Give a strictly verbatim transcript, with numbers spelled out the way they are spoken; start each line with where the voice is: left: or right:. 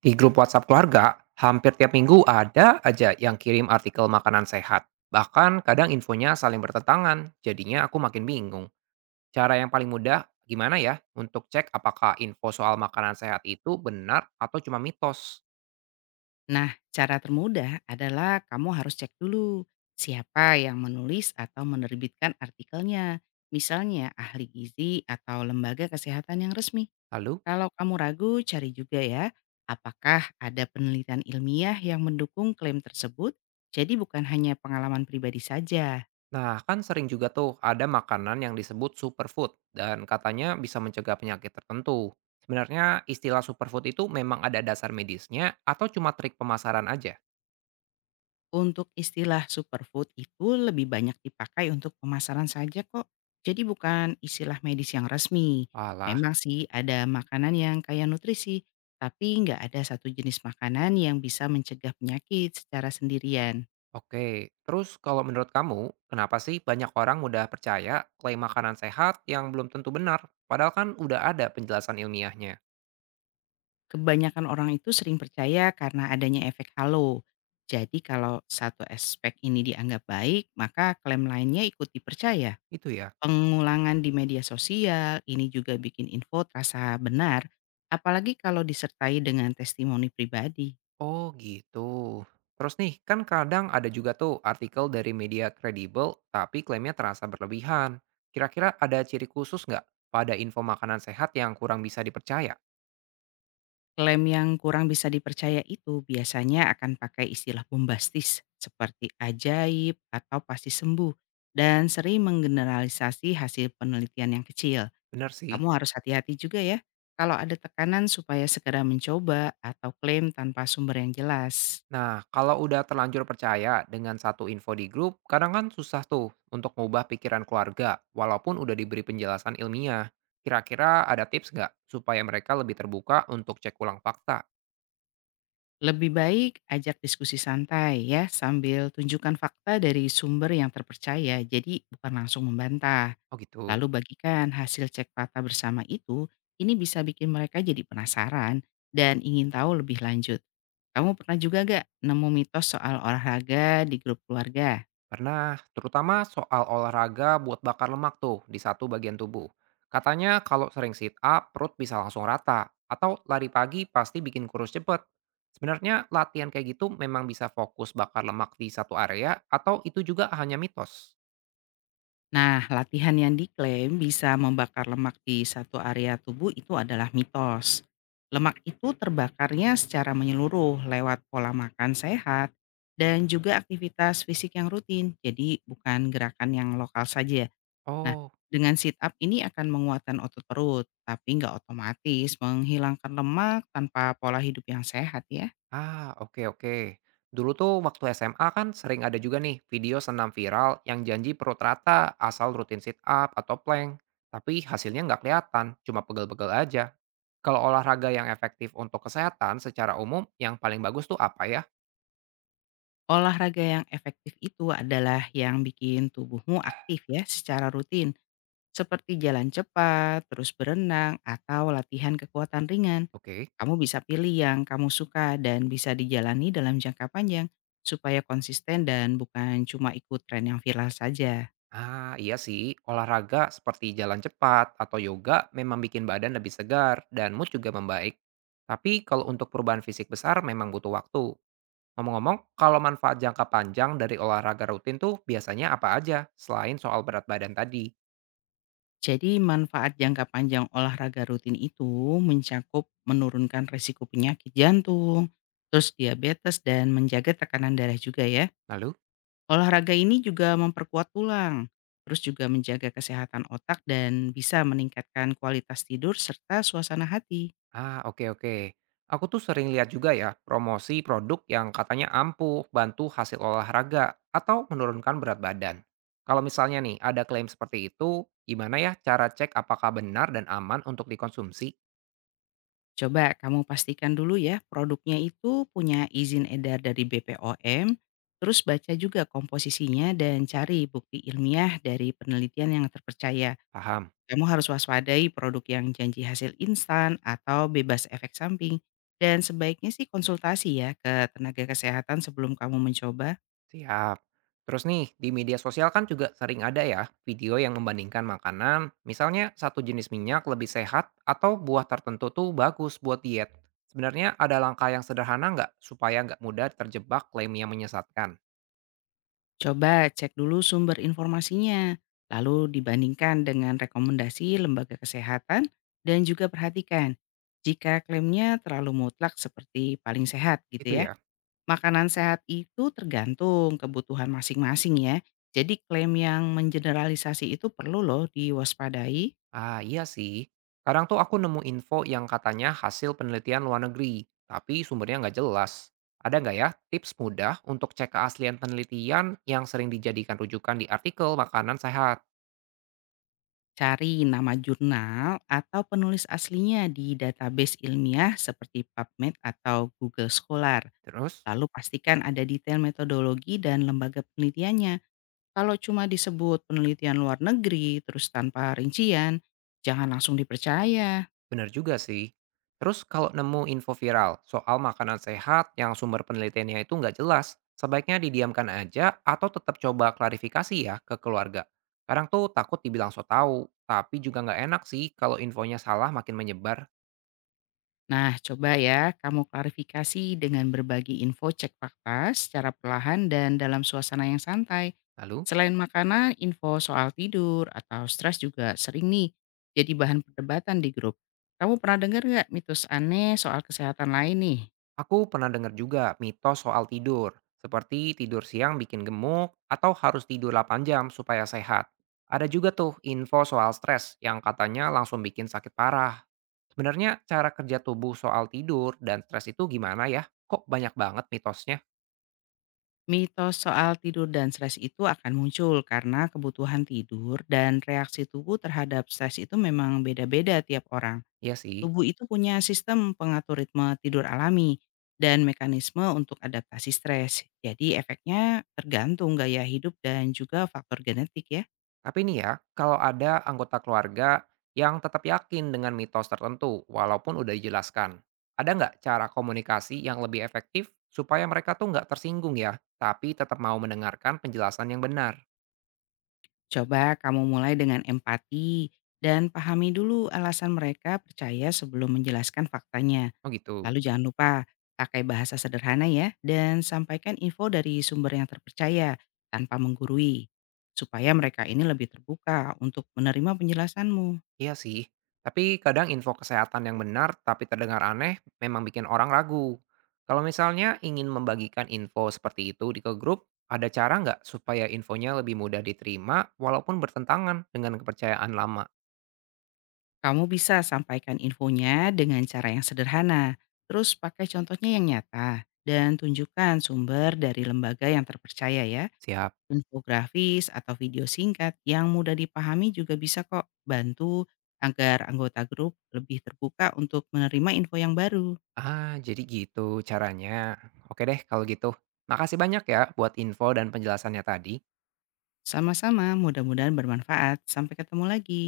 right: Di grup WhatsApp keluarga, hampir tiap minggu ada aja yang kirim artikel makanan sehat. Bahkan kadang infonya saling bertentangan, jadinya aku makin bingung. Cara yang paling mudah gimana ya untuk cek apakah info soal makanan sehat itu benar atau cuma mitos?
left: Nah, cara termudah adalah kamu harus cek dulu siapa yang menulis atau menerbitkan artikelnya. Misalnya ahli gizi atau lembaga kesehatan yang resmi.
right: Lalu,
left: Kalau kamu ragu, cari juga ya apakah ada penelitian ilmiah yang mendukung klaim tersebut. Jadi bukan hanya pengalaman pribadi saja.
right: nah kan sering juga tuh ada makanan yang disebut superfood dan katanya bisa mencegah penyakit tertentu. Sebenarnya istilah superfood itu memang ada dasar medisnya atau cuma trik pemasaran aja?
left: Untuk istilah superfood itu lebih banyak dipakai untuk pemasaran saja kok. Jadi bukan istilah medis yang resmi.
right: Walah.
left: Memang sih ada makanan yang kaya nutrisi, tapi nggak ada satu jenis makanan yang bisa mencegah penyakit secara sendirian.
right: Oke, terus kalau menurut kamu, kenapa sih banyak orang mudah percaya klaim makanan sehat yang belum tentu benar? Padahal kan udah ada penjelasan ilmiahnya.
left: Kebanyakan orang itu sering percaya karena adanya efek halo. Jadi kalau satu aspek ini dianggap baik, maka klaim lainnya ikut dipercaya.
right: Itu ya?
left: Pengulangan di media sosial ini juga bikin info terasa benar, apalagi kalau disertai dengan testimoni pribadi.
right: Oh gitu. Terus nih, kan kadang ada juga tuh artikel dari media kredibel, tapi klaimnya terasa berlebihan. Kira-kira ada ciri khusus nggak pada info makanan sehat yang kurang bisa dipercaya?
left: Klaim yang kurang bisa dipercaya itu biasanya akan pakai istilah bombastis seperti ajaib atau pasti sembuh, dan sering menggeneralisasi hasil penelitian yang kecil.
right: Benar sih.
left: Kamu harus hati-hati juga ya kalau ada tekanan supaya segera mencoba atau klaim tanpa sumber yang jelas.
right: Nah, kalau udah terlanjur percaya dengan satu info di grup, kadang kan susah tuh untuk mengubah pikiran keluarga, walaupun udah diberi penjelasan ilmiah. Kira-kira ada tips nggak supaya mereka lebih terbuka untuk cek ulang fakta?
left: Lebih baik ajak diskusi santai ya, sambil tunjukkan fakta dari sumber yang terpercaya, jadi bukan langsung membantah.
right: Oh gitu.
left: Lalu bagikan hasil cek fakta bersama itu, ini bisa bikin mereka jadi penasaran dan ingin tahu lebih lanjut. Kamu pernah juga gak nemu mitos soal olahraga di grup keluarga?
right: Pernah, terutama soal olahraga buat bakar lemak tuh di satu bagian tubuh. Katanya kalau sering sit up, perut bisa langsung rata. Atau lari pagi pasti bikin kurus cepet. Sebenarnya latihan kayak gitu memang bisa fokus bakar lemak di satu area atau itu juga hanya mitos?
left: Nah, latihan yang diklaim bisa membakar lemak di satu area tubuh itu adalah mitos. Lemak itu terbakarnya secara menyeluruh lewat pola makan sehat dan juga aktivitas fisik yang rutin. Jadi bukan gerakan yang lokal saja. Nah,
right: Oh,
left: dengan sit up ini akan menguatkan otot perut, tapi nggak otomatis menghilangkan lemak tanpa pola hidup yang sehat ya.
right: ah, oke oke. Dulu tuh waktu S M A kan sering ada juga nih video senam viral yang janji perut rata asal rutin sit up atau plank. Tapi hasilnya nggak kelihatan, cuma pegel-pegel aja. Kalau olahraga yang efektif untuk kesehatan secara umum, yang paling bagus tuh apa ya?
left: Olahraga yang efektif itu adalah yang bikin tubuhmu aktif ya secara rutin, seperti jalan cepat, terus berenang, atau latihan kekuatan ringan.
right: Oke.
left: Kamu bisa pilih yang kamu suka dan bisa dijalani dalam jangka panjang, supaya konsisten dan bukan cuma ikut tren yang viral saja.
right: Ah, iya sih. Olahraga seperti jalan cepat atau yoga memang bikin badan lebih segar dan mood juga membaik. Tapi kalau untuk perubahan fisik besar memang butuh waktu. Ngomong-ngomong, kalau manfaat jangka panjang dari olahraga rutin tuh biasanya apa aja selain soal berat badan tadi?
left: Jadi manfaat jangka panjang olahraga rutin itu mencakup menurunkan resiko penyakit jantung, terus diabetes, dan menjaga tekanan darah juga ya.
right: Lalu,
left: Olahraga ini juga memperkuat tulang, terus juga menjaga kesehatan otak dan bisa meningkatkan kualitas tidur serta suasana hati.
right: ah, oke oke. Aku tuh sering lihat juga ya promosi produk yang katanya ampuh bantu hasil olahraga atau menurunkan berat badan. Kalau misalnya nih ada klaim seperti itu, gimana ya cara cek apakah benar dan aman untuk dikonsumsi?
left: Coba kamu pastikan dulu ya produknya itu punya izin edar dari B P O M, terus baca juga komposisinya dan cari bukti ilmiah dari penelitian yang terpercaya.
right: Paham?
left: Kamu harus waspadai produk yang janji hasil instan atau bebas efek samping. Dan sebaiknya sih konsultasi ya ke tenaga kesehatan sebelum kamu mencoba.
right: Siap. Terus nih, di media sosial kan juga sering ada ya video yang membandingkan makanan, misalnya satu jenis minyak lebih sehat atau buah tertentu tuh bagus buat diet. Sebenarnya ada langkah yang sederhana nggak supaya nggak mudah terjebak klaim yang menyesatkan?
left: Coba cek dulu sumber informasinya, lalu dibandingkan dengan rekomendasi lembaga kesehatan, dan juga perhatikan jika klaimnya terlalu mutlak seperti paling sehat
right: Itu
left: gitu ya.
right: ya?
left: Makanan sehat itu tergantung kebutuhan masing-masing ya. Jadi klaim yang mengeneralisasi itu perlu loh diwaspadai.
right: Ah iya sih. Kadang tuh aku nemu info yang katanya hasil penelitian luar negeri, tapi sumbernya nggak jelas. Ada nggak ya tips mudah untuk cek keaslian penelitian yang sering dijadikan rujukan di artikel makanan sehat?
left: Cari nama jurnal atau penulis aslinya di database ilmiah seperti PubMed atau Google Scholar.
right: Terus?
left: Lalu pastikan ada detail metodologi dan lembaga penelitiannya. Kalau cuma disebut penelitian luar negeri terus tanpa rincian, jangan langsung dipercaya.
right: Bener juga sih. Terus kalau nemu info viral soal makanan sehat yang sumber penelitiannya itu nggak jelas, sebaiknya didiamkan aja atau tetap coba klarifikasi ya ke keluarga. Kadang tuh takut dibilang so tau, tapi juga nggak enak sih kalau infonya salah makin menyebar.
left: Nah, coba ya kamu klarifikasi dengan berbagi info cek fakta secara perlahan dan dalam suasana yang santai.
right: Lalu,
left: Selain makanan, info soal tidur atau stres juga sering nih jadi bahan perdebatan di grup. Kamu pernah dengar nggak mitos aneh soal kesehatan lain nih?
right: aku pernah dengar juga mitos soal tidur, seperti tidur siang bikin gemuk atau harus tidur delapan jam supaya sehat. Ada juga tuh info soal stres yang katanya langsung bikin sakit parah. Sebenarnya cara kerja tubuh soal tidur dan stres itu gimana ya? Kok banyak banget mitosnya?
left: Mitos soal tidur dan stres itu akan muncul karena kebutuhan tidur dan reaksi tubuh terhadap stres itu memang beda-beda tiap orang.
right: Ya sih.
left: Tubuh itu punya sistem pengatur ritme tidur alami dan mekanisme untuk adaptasi stres. Jadi efeknya tergantung gaya hidup dan juga faktor genetik ya.
right: Tapi nih ya, kalau ada anggota keluarga yang tetap yakin dengan mitos tertentu walaupun udah dijelaskan, ada nggak cara komunikasi yang lebih efektif supaya mereka tuh nggak tersinggung ya, tapi tetap mau mendengarkan penjelasan yang benar?
left: Coba kamu mulai dengan empati dan pahami dulu alasan mereka percaya sebelum menjelaskan faktanya.
right: Oh gitu.
left: Lalu jangan lupa pakai bahasa sederhana ya, dan sampaikan info dari sumber yang terpercaya tanpa menggurui, supaya mereka ini lebih terbuka untuk menerima penjelasanmu.
right: Iya sih, tapi kadang info kesehatan yang benar tapi terdengar aneh memang bikin orang ragu. Kalau misalnya ingin membagikan info seperti itu di ke grup, ada cara nggak supaya infonya lebih mudah diterima walaupun bertentangan dengan kepercayaan lama?
left: Kamu bisa sampaikan infonya dengan cara yang sederhana, terus pakai contohnya yang nyata dan tunjukkan sumber dari lembaga yang terpercaya ya.
right: Siap.
left: Infografis atau video singkat yang mudah dipahami juga bisa kok bantu agar anggota grup lebih terbuka untuk menerima info yang baru.
right: Ah, jadi gitu caranya. Oke deh kalau gitu. Makasih banyak ya buat info dan penjelasannya tadi.
left: Sama-sama, mudah-mudahan bermanfaat. Sampai ketemu lagi.